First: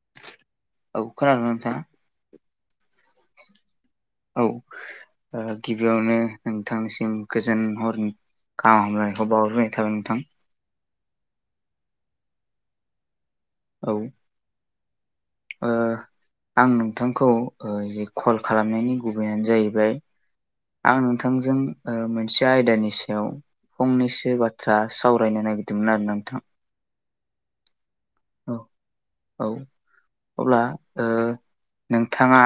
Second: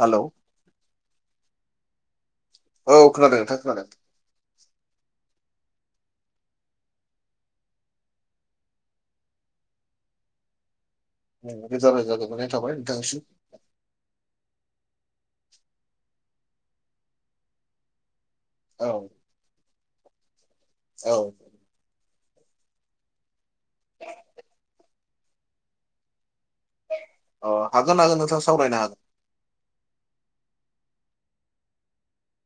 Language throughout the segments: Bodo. हेलौ औ खोनादोंना नोंथाङा? औ खोनादों नोंथां खोनादों औ गिबियावनो नोंथांनिसिम गोजोन हरनि गाहाम हामलनायखौ बावहरग्रोनाय थाबाय नोंथां रोजा रोजा गोजोननाय थाबाय नोंथांसिम औ ओ आं नोंथांखौ ओ जि कल औ खालामनायनि गुबैयानो जाहैबाय आं औ नोंथांजों ओ मोनसे आयदानि सायाव फंनैसो बाथ्रा सावरायनो नागिरदोंमोन आरो नोंथां अ हागोन हागोन नोंथां औ सावरायनो हागोन औ अब्ला ओ नोंथाङा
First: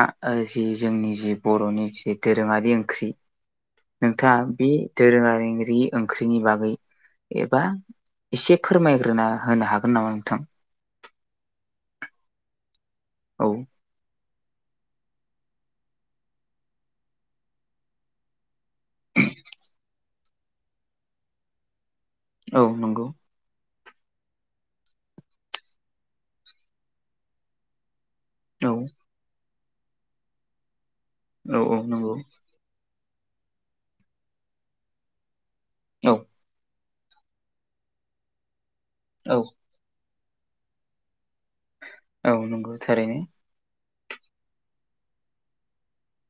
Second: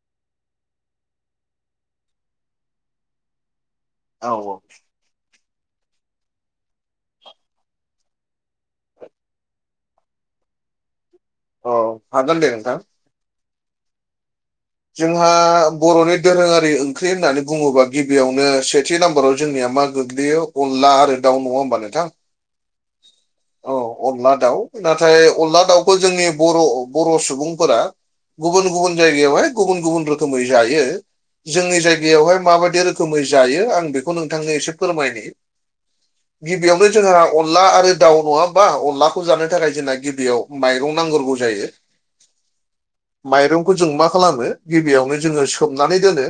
जि जोंनि जि बर'नि जि दोरोङारि ओंख्रि औ नोंथाङा बे दोरोङारि ओंख्रिनि बागै एबा एसे फोरमायग्रोना होनो हागोन नामा नोंथां औ हागोन दे नोंथां। औ जोंहा बर'नि दोरोङारि ओंख्रि होननानै बुङोबा गिबियावनो सेथि नाम्बाराव जोंनिया मा गोग्लैयो अनला आरो दाउ नङा ओमबा नोंथां? औ नंगौ। औ अनला दाउ नाथाय अनला दाउखौ जोंनि बर' बर' सुबुंफोरा औ गुबुन गुबुन जायगायावहाय गुबुन गुबुन रोखोमै जायो औ औ जोंनि नंगौ जायगायावहाय माबायदि रो खोमै जायो आं बेखौ नोंथांनो एसे फोरमायनि। औ गिबियावनो जोंहा अनला आरो दाउ नङा ओमबा अनलाखौ औ जानो थाखाय जोंना गिबियाव माइरं नांग्रोगौ जायो। औ नंगौ थारैनो। खौ जों मा खालामो गिबियावनो जोङो सोमनानै दोनो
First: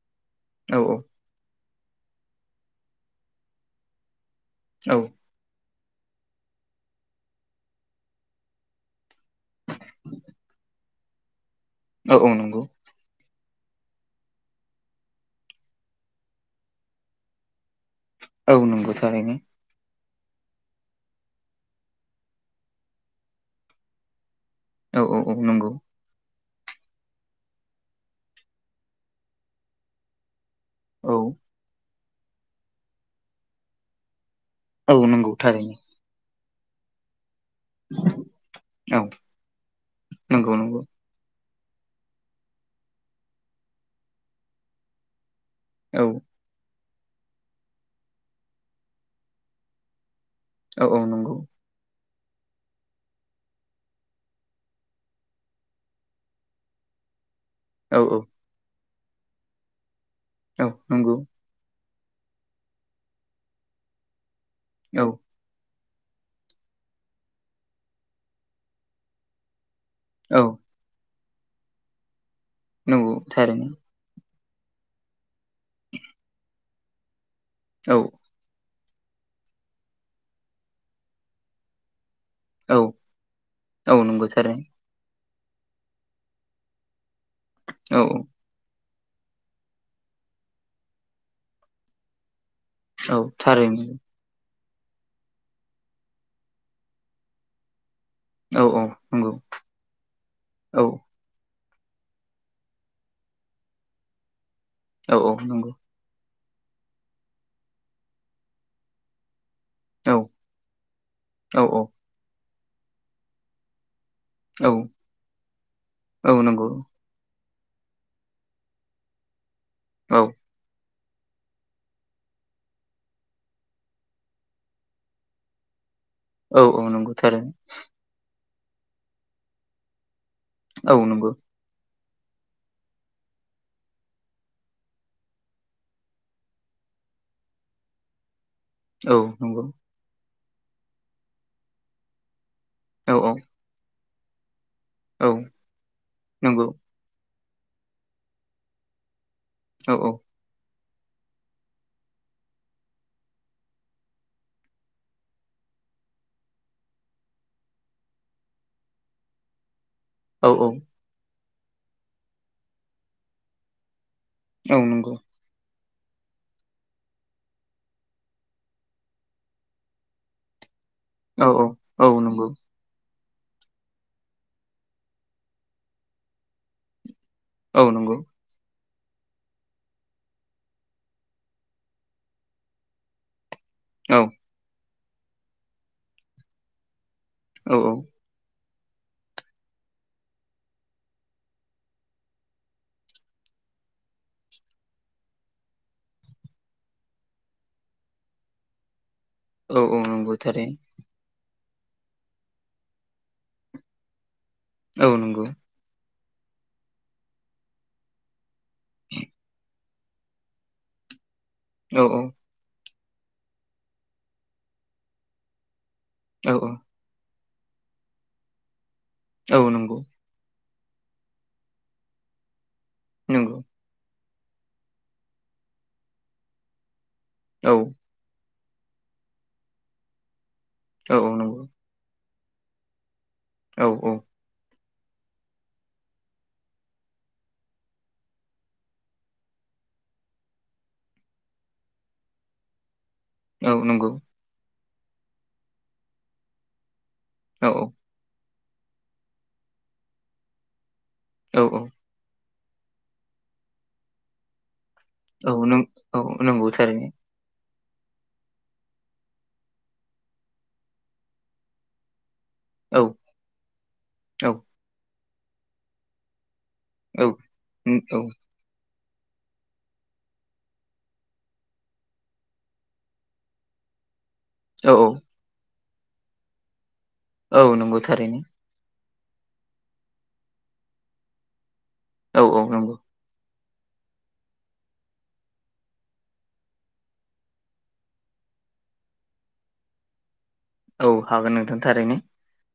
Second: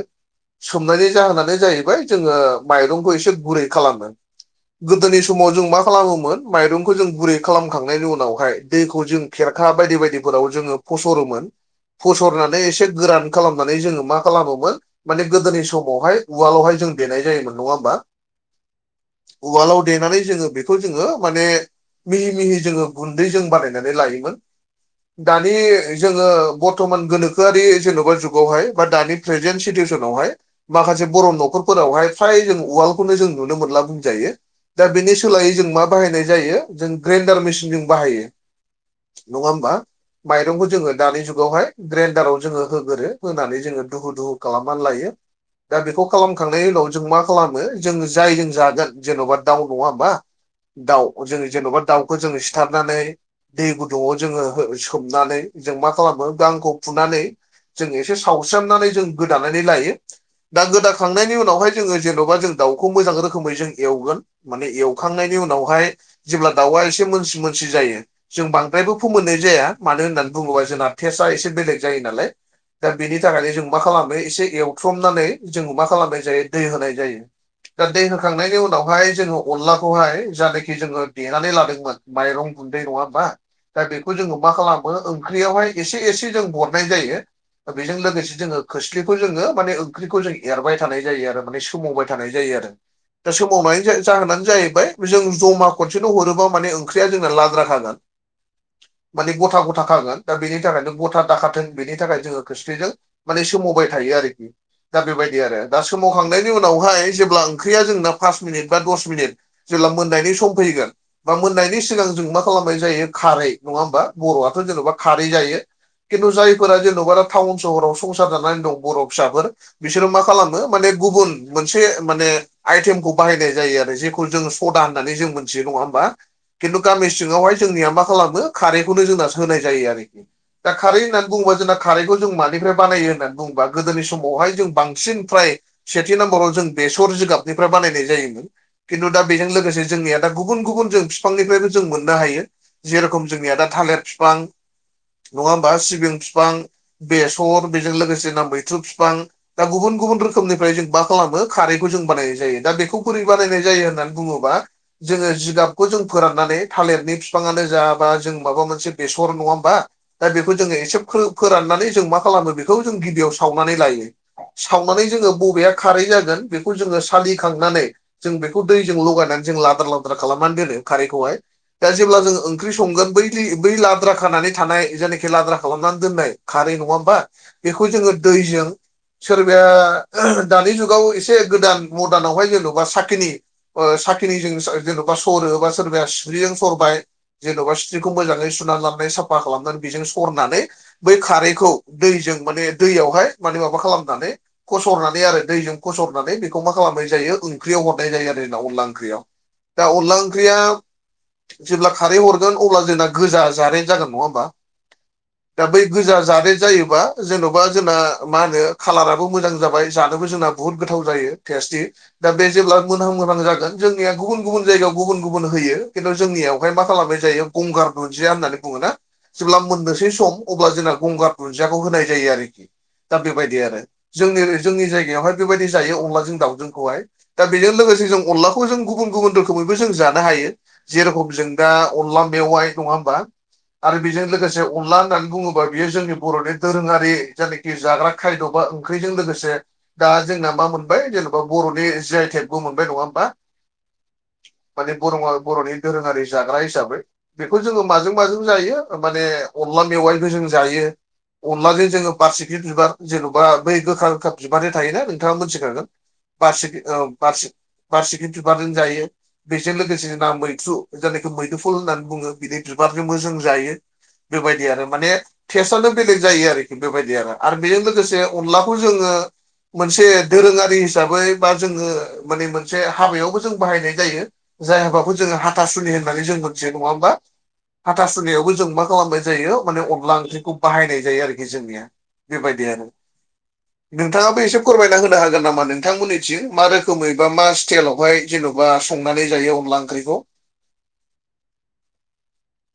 औ सोमनायनि जाहोनानो जाहैबाय जोङो माइरंखौ एसे गुरै खालामो औ गोदोनि स समाव जों मा खालामोमोन माइरंखौ जों गुरै खालामखांनायनि उनावहाय दैखौ जों खेरखा बायदि बायदिफोराव जोङो फसरोमोन औ औ फसरनानै नंगौ एसे गोरान खालामनानै जोङो मा खालामोमोन माने गोदोनि समावहाय उवालावहाय जों देनाय जायोमोन नङा ओमबा? औ नंगौ थारैनो। उवालाव देनानै जोङो बेखौ जोङो माने मिहि मिहि जोङो गुन्दै जों बानायनानै लायोमोन। औ औ औ दानि नंगौ जोङो बरथमान गोनोखोआरि जेनबा जुगावहाय बा दानि प्रेजेन‌ सितुयेसनावहाय माखासे औ बर' नखर फोरावहाय फ्राय जों उवालखौनो जों नुनो मोनला बुंजायो दा औ बेनि नंगौ सोलायै जों थारैनो मा बायनाय जायो जों ग्रेनडार मेचिन जों बाहायो औ नङा होमबा नंगौ माइरंखौ नंगौ जोङो दानि जुगावहाय ग्रेनडाराव जोङो होगोरो होनानै जोङो दुहु दुहु खालामनानै लायो दा औ बेखौ खालाम खांनायनि उनाव जों मा खालामो जों जायजों जागोन जेनबा दाउ नङा होमबा? औ औ दाउ नंगौ जोङो जेनबा दाउखौ जोङो सिथारनानै दै गुदुङाव जोङो सोमनानै जों मा खालामो गांखौ फुनानै जों औ एसे सावस्रोमनानै जों गोदानानै लायो दा औ नंगौ गोदाखांनायनि उनावहाय जोङो जेनबा जों दाउखौ मोजां रोखोमै जों एवगोन माने औ एवखांनायनि उनावहाय जेब्ला दाउआ एसे मोनसि मोनसि जायो जों बांद्रायबो फोमोननाय जाया मानो होननानै औ बुङोबा जोंना टेस्टआ एसे बेलेग जायो नालाय दा नंगौ बेनि थाखायनो जों थारैनो मा खालामो एसे एव थ्रमनानै जोंङो मा खालामनाय जायो दै होनाय जायो दा औ दै खांनायनि उनावहाय जोङो अनलाखौहाय जानोखि जोङो देनानै लादोंमोन माइरं औ गुन्दै नङा ओमबा दा औ बेखौ नंगौ जोङो मा थारैनो खालामो ओंख्रियावहाय एसे एसे जों हरनाय जायो। बेजों औ लोगोसे जोङो खोस्लिखौ जोङो माने ओंख्रिखौ जों एरबाय थानाय जायो आरो माने सोमावबाय थानाय जायो आरो। औ दा थारैनो सोमावनायनि जाहोनानो जाहैबाय। जों जमा खनसेल' हरोबा माने ओंख्रिया जोंना लाद्राखागोन। औ औ नंगौ माने गथा गथा खागोन दा बेनि औ थाखायनो गथा दाखाथों बेनि थाखाय जोङो। खोस्लिजों माने सोमावबाय थायो आरोखि दा औ औ बेबायदि आरो नंगौ दा सोमावखांनायनि उनावहाय जेब्ला ओंख्रिया जोंना पास मिनिट बा दस मिनिट जेब्ला औ मोननायनि सम फैगोन बा औ मोननायनि सिगां जों मा खालामनाय जायो खारै नङा ओमबा बर'आथ' जेनबा खारै जायो औ खिन्थु नंगौ जायफोरा जेनबा टाउन सहराव संसार जानानै दं बर' फिसाफोर बिसोरो औ मा खालामो माने गुबुन मोनसे माने आइटेमखौ बाहायनाय जायो आरो जेखौ जोङो सदा होननानै जों मोनथियो नङा होमबा? औ खिन्थु औ गामि नंगौ थारैनो सिङावहाय जोंनिया मा खालामो खारैखौनो जोंना होनाय जायो आरोखि दा औ खारै होननानै नंगौ बुङोबा जोंना खारैखौ जों मानिफ्राय बानायो होननानै बुङोबा गोदोनि समावहाय जों बांसिन फ्राय सेथि नाम्बाराव जों बेसर जिगाबनिफ्राय बानायनाय जायोमोन। खिन्थु औ दा बेजों नंगौ लोगोसे जोंनिया दा गुबुन गुबुन जों बिफांनिफ्रायबो जों मोननो हायो। औ औ जेरखम जोंनिया दा थालिर बिफां औ नङा होमबा सिबिं बिफां नंगौ बेसर बेजों लोगोसे ना मैथ्रु फिफां दा औ गुबुन औ गुबुन रोखोमनिफ्राय जों मा खालामो खारैखौ जों बानायनाय जायो दा बेखौ बोरै बानायनाय जायो होननानै बुङोबा जोङो जिगाबखौ जों फोराननानै थालिरनि बिफाङानो जाबा जों माबा मोनसे बेसर नङा होमबा। दा औ बेखौ औ जोङो एसे फो फोराननानै जों मा खालामो बेखौ जों गिबियाव सावनानै लायो। औ सावनानै नंगौ जोङो बबेया खारै जागोन बेखौ जोङो सालिखांनानै। जों बेखौ दैजों लगायनानै जों लादार लाद्रार खालामनानै दोनो खारैखौहाय औ औ दा औ जेब्ला जों नंगौ ओंख्रि संगोन बै दै बै लाद्रा खानानै थानाय जायनाखि लाद्रा खालामनानै दोननाय खारै नङा होमबा औ बेखौ जोङो नंगौ दैजों सोरबाया दानि जुगाव एसे गोदान मदार्नावहाय जेनेबा साख्नि ओ औ साखिनिजों जेन'बा सरो बा सोरबाया सिस्रिजों सरबाय जेन'बा औ सिस्रिखौ मोजाङै सुनानै लाबनाय साफा खालामनानै बेजों सरनानै बै खारैखौ दैजों माने दैयावहाय माने माबा खालामनानै। फसरनानै आरो दैजों खसरनानै बेखौ मा खालामनाय जायो ओंख्रियाव हरनाय जायो आरो जोंना अनला ओंख्रियाव औ दा औ अनला नंगौ ओंख्रिआ थारैनो जेब्ला खारै हरगोन अब्ला जोंना गोजा जारेद जागोन नङा होमबा औ नंगौ दा बै गोजा जारेद जायोबा जेन'बा जोंना मा होनो खालाराबो मोजां जाबाय जानोबो जोंना। बुहुद गोथाव जायो। टेस्टि औ दा बे जेब्ला मोनहाम मोनहां जागोन जोंनिया गुबुन गुबुन जायगायाव गुबुन गुबुन होयो। खिन्थु औ जोंनियावहाय मा खालामनाय जायो गंगार दुुनदिया होननानै बुङोना औ जेब्ला नंगौ मोननोसै सम अब्ला जोंना गंगार दुनन्दियाखौ होनाय जायो आरोखि दा नंगौ बेबायदि आरो। जोंनि जोंनि जायगायावहाय बेबायदि जायो अनलाजों दाउजोंखौहाय दा औ बेजों लोगोसे जों अनला खौ जों गुबुन गुबुन रोखोमैबो जों जानो हायो औ औ जेरेखम जों नंगौ दा अनला मेवाइ नङा होमबा औ आरो औ बेजों लोगोसे अनला होननानै बुङोबा बियो जोंनि बर'नि दोरोङारि जायनाखि जाग्रा खायद' बा ओंख्रिजों लोगोसे। दा जोंना मा मोनबाय जेन'बा बर'नि जिआइ टेकबो मोनबाय नङा होमबा औ नंगौ माने बर' बर'नि दधोरोङारि जाग्रा हिसाबै बेखौ औ जोङो माजों। माजों जायो माने अनला मेआइबो जों जायो औ औ अनलाजों [unintelligible] बारसिखि बिबार जेन'बा बै गोखा गोखा बिबारनि थायोना नों ङा औ नों मोनथिखागोन औ नंगौ बासिखि ओ थारैनो बासिखि बारसिखि बिबारजों जायो बेजों लोगोसे जोंना मैथ्रु जायनाखि मैदुफुल होननानै बुङो बिदि औ बिबारजोंबो जों जायो औ बेबायदि आरो माने टेस्टआनो बेलेग जायो आरोखि बेबायदि औ आरो आरो बेजों उम औ लोगोसे अनलाखौ जोङो मोनसे दोरोङारि हिसाबै बा जोङो माने मोनसे हाबायावबो जों बाहायनाय जायो जाय औ हाबाखौ जोङो हाथासुनि होननानै जों मोनथियो नङा होमबा औ नंगौ थारैनो हाथासुनियावबो जों मा खालामनाय जायो माने अनला ओंख्रिखौ बाहायनाय जायो आरोखि जोंनिया औ औ बेबायदि आरो नंगौ [inaudible] नोंथाङाबो एसे फोरमायना होनो हागोन नामा नोंथांमोननिथिं मा रोखोमै बा मा स्टाइलावहाय जेन'बा संनानै जायो अनला ओंख्रिखौ औ हागोन नोंथां थारैनो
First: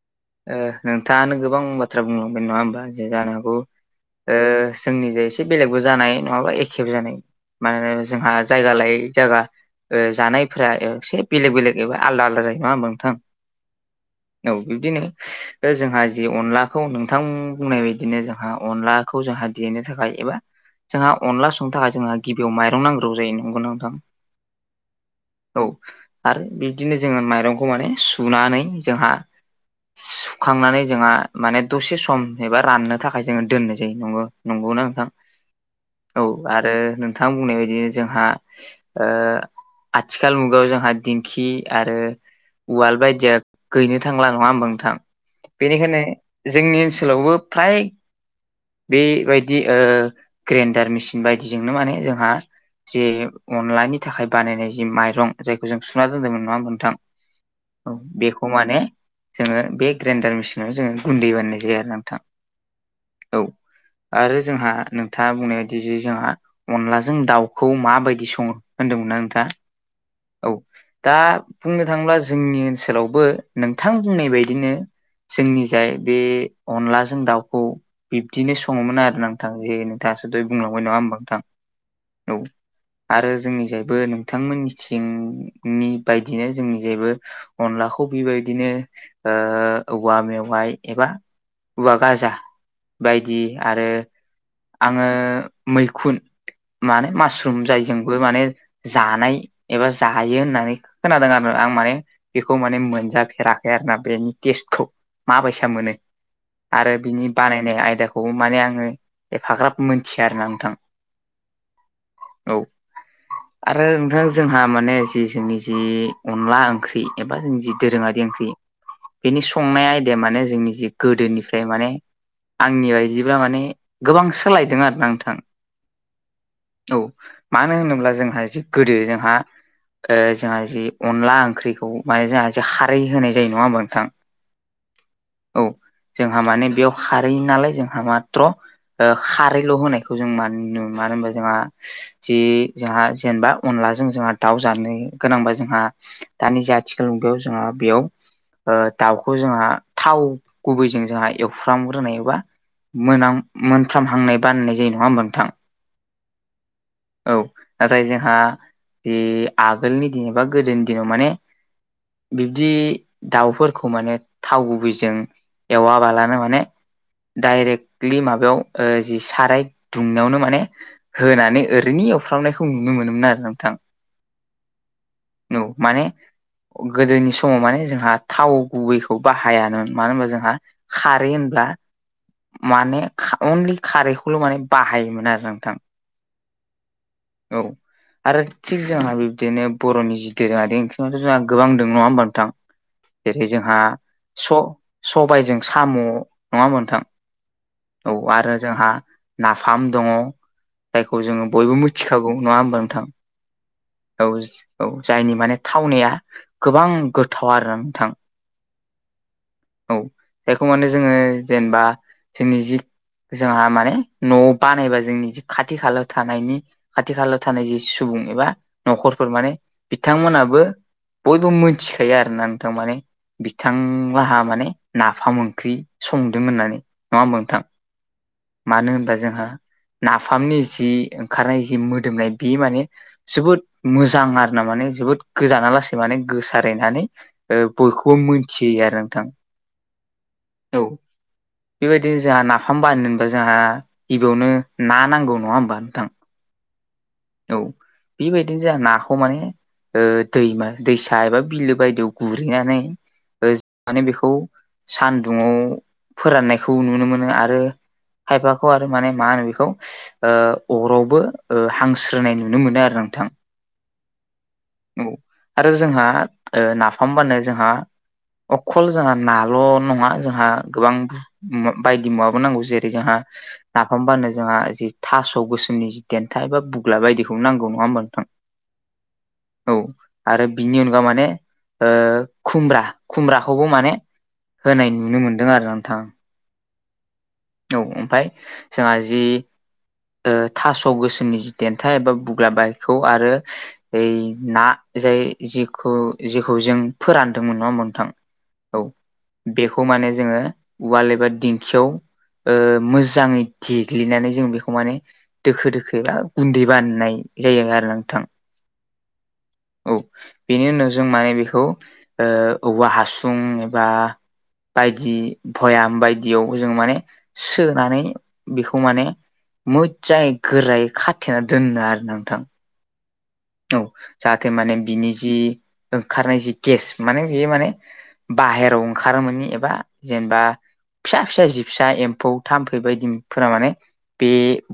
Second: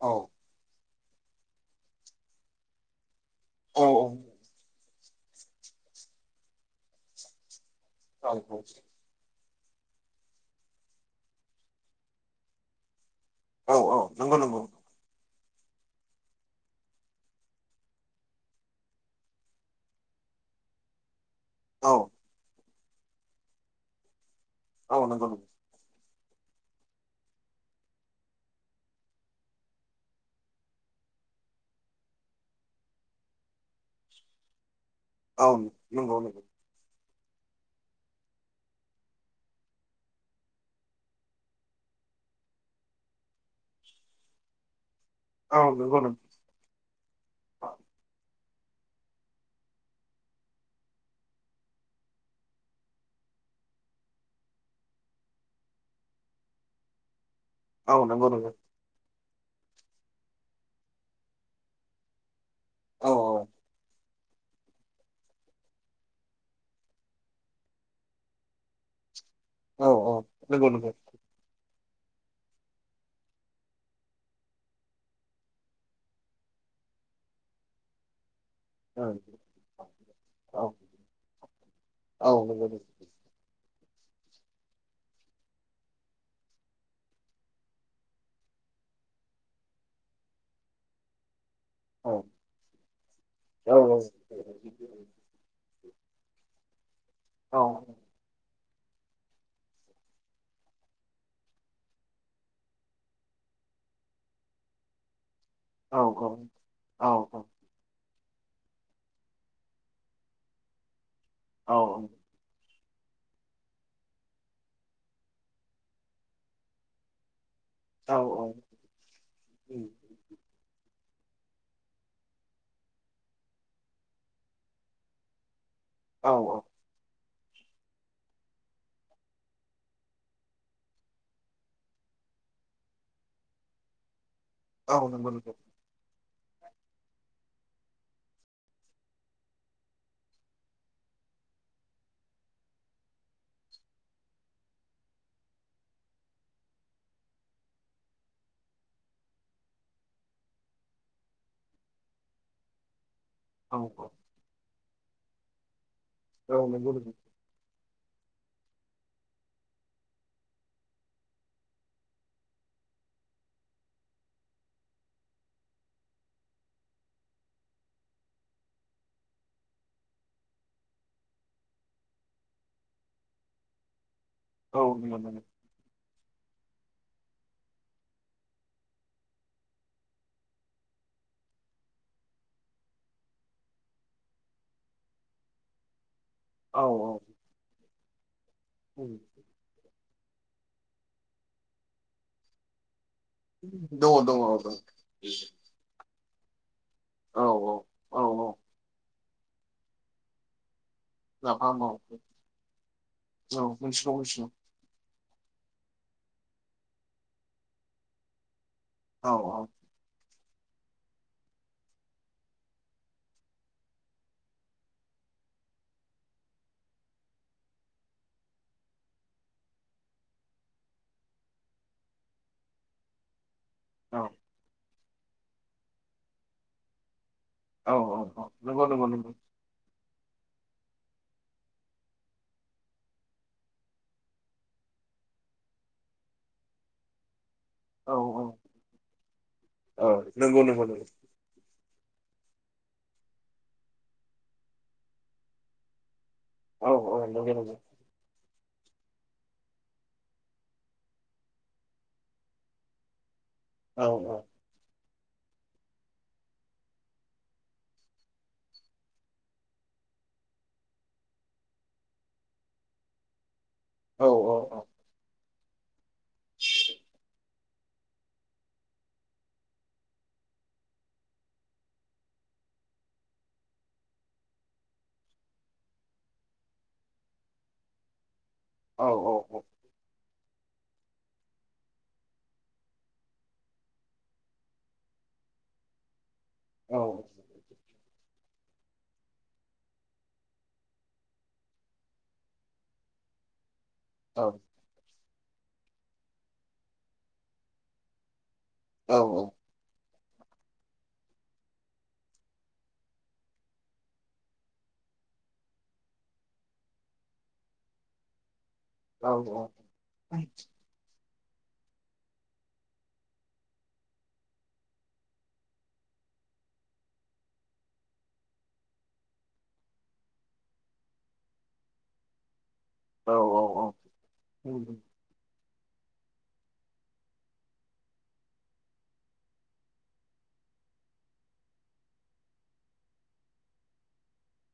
औ ओ नोंथाङानो गोबां बाथ्रा बुंलांबाय नङा होमबा जे जानो हागौ औ ओ जोंनिजों एसे बेलेगबो जानाय नङाबा एखे जानाय मानोना जोंहा औ जायगा लायै जायगा ओ जानायफोरा एसे बेलेग बेलेग एबा आलदा आलदा जायो नङा होमबा नोंथां औ औ नंगौ औ नंगौ बिबदिनो जोंहा जि अनलाखौ नोंथां बुंनाय बादिनो जोंहा अनलाखौ जोंहा देनो थाखाय एबा जोंहा अनला संनो औ थाखाय जोंहा गिबियाव माइरं नांग्रोग्रौ जायो नंगौना नोंथां औ नंगौ औ आरो बिदिनो जोङो माइरंखौ माने सुनानै जोंहा सुखांनानै जोंहा माने दसे सम एबा राननो थाखाय जोङो दोननाय जायो नंगौ नंगौना नोंथां औ नंगौ औ नंगौ आरो नोंथां बुंनाय बायदि जोंहा ओ आथिखाल मुगायाव जोंहा दिंखि आरो उवाल बायदिया गैनो थांला नङा होमबा नोंथां औ नंगौ बेनिखायनो नंगौ जोंनि ओनसोलावबो फ्राय बेबायदि ओ ग्रेन्डार मेसिन बायदिजोंनो माने जोंहा जे अनलानि थाखाय बानायनाय जि माइरं जायखौ जों सुना दोनदोंमोन नङा होमबा नोंथां औ नंगौ बेखौ नंगौ माने जोङो बे ग्राइन्डार मेसिनाव जोङो गुन्दै बानायनाय जायो आरो नोंथां औ आरो जोंहा नोंथाङा बुंनाय बायदि जे जोंहा अनलाजों दाउखौ माबायदि सङो होनदोंमोनना नोंथाङा औ औ नंगौ नंगौ दा बुंनो बुंनो थांब्ला जोंनि ओनसोलावबो नोंथां बुंनाय बायदिनो जोंनि जाय बे अनलाजों दाउखौ बिब्दिनो स सङोमोन औ आरोना नोंथां जे नोंथाङासो दहाय बुंलांबाय नङा होमबा नोंथां औ नंगौ नंगौ आरो जोंनि जायबो नोंथांमोननिथिंनि बायदिनो जोंनि जायबो अनलाखौ बेबायदिनो औवा मेवाइ एबा औवा औ गाजा बायदि औ आरो औ आङो मैखुन माने मासरुम जायजोंबो माने जानाय एबा जायो होननानै खोनादों आरो आं माने बेखौ माने मोनजाफेराखै आरोना बेनि टेस्टखौ माबैसा मोनो औ आरो बिनि बानाय नाय आयदाखौबो माने आङो एफाग्राब मोनथिया आरोना नोंथां औ औ आरो नोंथां जोंहा माने जि जोंनि जि अनला ओंख्रि एबा जि दोरोङारि ओंख्रि नंगौ बेनि संनाय आयदेया माने जोंनि जि गोदोनिफ्राय माने आंनि बायदिब्ला माने गोबां सोलायदों आरोना नोंथां औ औ औ मानो होनोब्ला जोंहा जि गोदो जोंहा ओ जोंहा जि अनला ओंख्रिखौ माने जोंहा जे खारै होनाय जायो नङा होमबा नोंथां औ नंगौ औ जोंहा माने बेयाव खारै नालाय जोंहा माथ्र खारैल होनायखौ जों मानो नुनो मोनो होनबा जोंहा जि जोंहा जेनेबा अनलाजों जोंहा दाउ जानो गोनांबा जोंहा दानि जा आथिखाल मुगायाव जोंहा बेयाव ओ दाउखौ जोंहा थाव गुबैजों जोंहा एवफ्राम ग्रोनाय एबा मोनाम औ मोनफ्रामहांनाय बानायनाय जायो नङा होमबा नोंथां औ नंगौ औ नाथाय जोंहा जि आगोलनि दिन एबा गोदोनि दिनाव माने बिब्दि दाउफोरखौ माने थाव गुबैजों एवा बालानो माने डाइरेक्टलि माबायाव ओ जि साराय दुंनायावनो माने होनानै ओरैनो एवफ्रामनायखौ नुनो मोनोमोन आरो नोंथां औ मोनो [unintelligible] औ माने गोदोनि समाव माने जोंहा थाव गुबैखौ बाहायान मानो होनबा जोंहा खारै होनब्ला माने अनलि खारैखौल' माने बाहायोमोन आरो नोंथां। औ औ औ आरो थिग जोंहा बिब्दिनो बर'नि जि दोरोङारि ओंख्रियावथ' जोंहा गोबां दोङो नङा होमबा नोंथां? जेरै जोंहा दङ दङ स औ स दङ सबाइजों साम' नङा ओमबा नोंथां औ औ आरो जोंहा नाफाम दङ। जायखौ जोङो बयबो नाफाम औ मिथिखागौ नङा ओमबा नोंथां औ मिथिगौ औ मिथिगौ औ जायनि माने थावनाया गोबां गोथाव आरोना नोंथां। औ औ औ बेखौ माने जोङो जेनबा जोंनि जि जोंहा माने न'वाव बानायबा जोंनि खाथि खालायाव थानायनि आथि खालाव थानाय जि सुबुं एबा नखरफोर माने बिथांमोनाबो बयबो मोनथिखायो आरोना नोंथां माने औ बिथांलाहा माने नाफाम ओंख्रि संदों होननानै नङा ओमबा नोंथां? औ औ औ नंगौ मानो नंगौ होनब्ला नंगौ जोंहा नाफामनि जि ओंखारनाय जि मोदोमनाय बि माने जोबोद मोजां आरोना माने जोबोद गोजाना लासै माने गोसारहैनानै ओ औ बयखौबो औ मिथियो होयो आरो नोंथां औ नंगौ नंगौ औ नंगौ बेबायदिनो जोंहा नाफाम बायनो होनबा जोंहा गिबियावनो ना नांगौ नङा ओमबा नोंथां। औ औ नंगौ नोंथां बेबायदिनो जोंहा नाखौ माने ओ दैमा दैसा एबा बिलो बायदियाव गुरहैनानै ओ माने बेखौ नंगौ सान्दुंआव फोराननायखौ नुनो मोनो आरो खायफाखौ आरो माने मा होनो बेखौ ओ अरावबो ओ हां स्रोनाय नुनो मोनो आरो नोंथां। औ औ औ औ आरो जोंहा ओ नाफामबानो जोंहा अखल जोंहा नाल' नङा जोंहा गोबां बायदि मुवाबो नांगौ जेरै जोंहा नाफाम बानायनो जोंहा जि थास' गोसोमनि जि देन्था एबा बुग्ला बायदिखौ नांगौ नङा ओमबा नोंथां? औ औ औ आरो बिनि अनगा माने ओ खुमब्रा खुमब्राखौबो माने होनाय नुनो मोन्दों आरो नोंथां। औ जोङा जि ओ थास' गोसोमनि जि देन्था एबा बुग्ला बारिखौ आरो ओइ औ ना जाय जिखौ जेखौ जों फोरानदोंमोन नङा ओमबा नोंथां औ औ औ बेखौ माने जोङो उवाल एबा दिंखियाव ओ मोजाङै देग्लिनानै जों बे खौ माने दोखो दोखो एबा गुन्दै बानायनाय जायो आरो नोंथां। औ औ औ बेनि उनाव जों माने बेखौ ओ औवा हासुं एबा बायदि भयाम बायदियाव जों माने सोनानै बेखौ माने मोजाङै गोरायै खाथेना दोनो आरो नोंथां। औ जाहाथे माने बिनि जि ओंखारनाय जि गेस माने बेयो माने बाहेराव ओंखारोमोनि एबा जेनबा फिसा फिसा जि फिसा एम्फौ थाम्फै बायदिफोरा माने बे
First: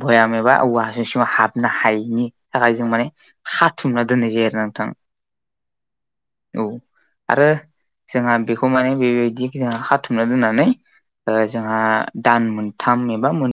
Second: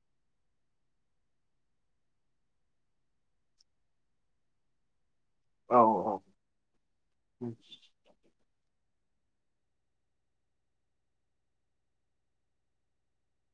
भयाम एबा औवा हासुं सिङाव हाबनो हायिनि थाखाय जों माने हाथुमना दोननाय जायो आरोना नोंथां औ औ औ औ आरो जोंहा बेखौ माने बेबायदि जोंहा हाथुमना दोननानै जोंहा दान मोनथाम एबा मोन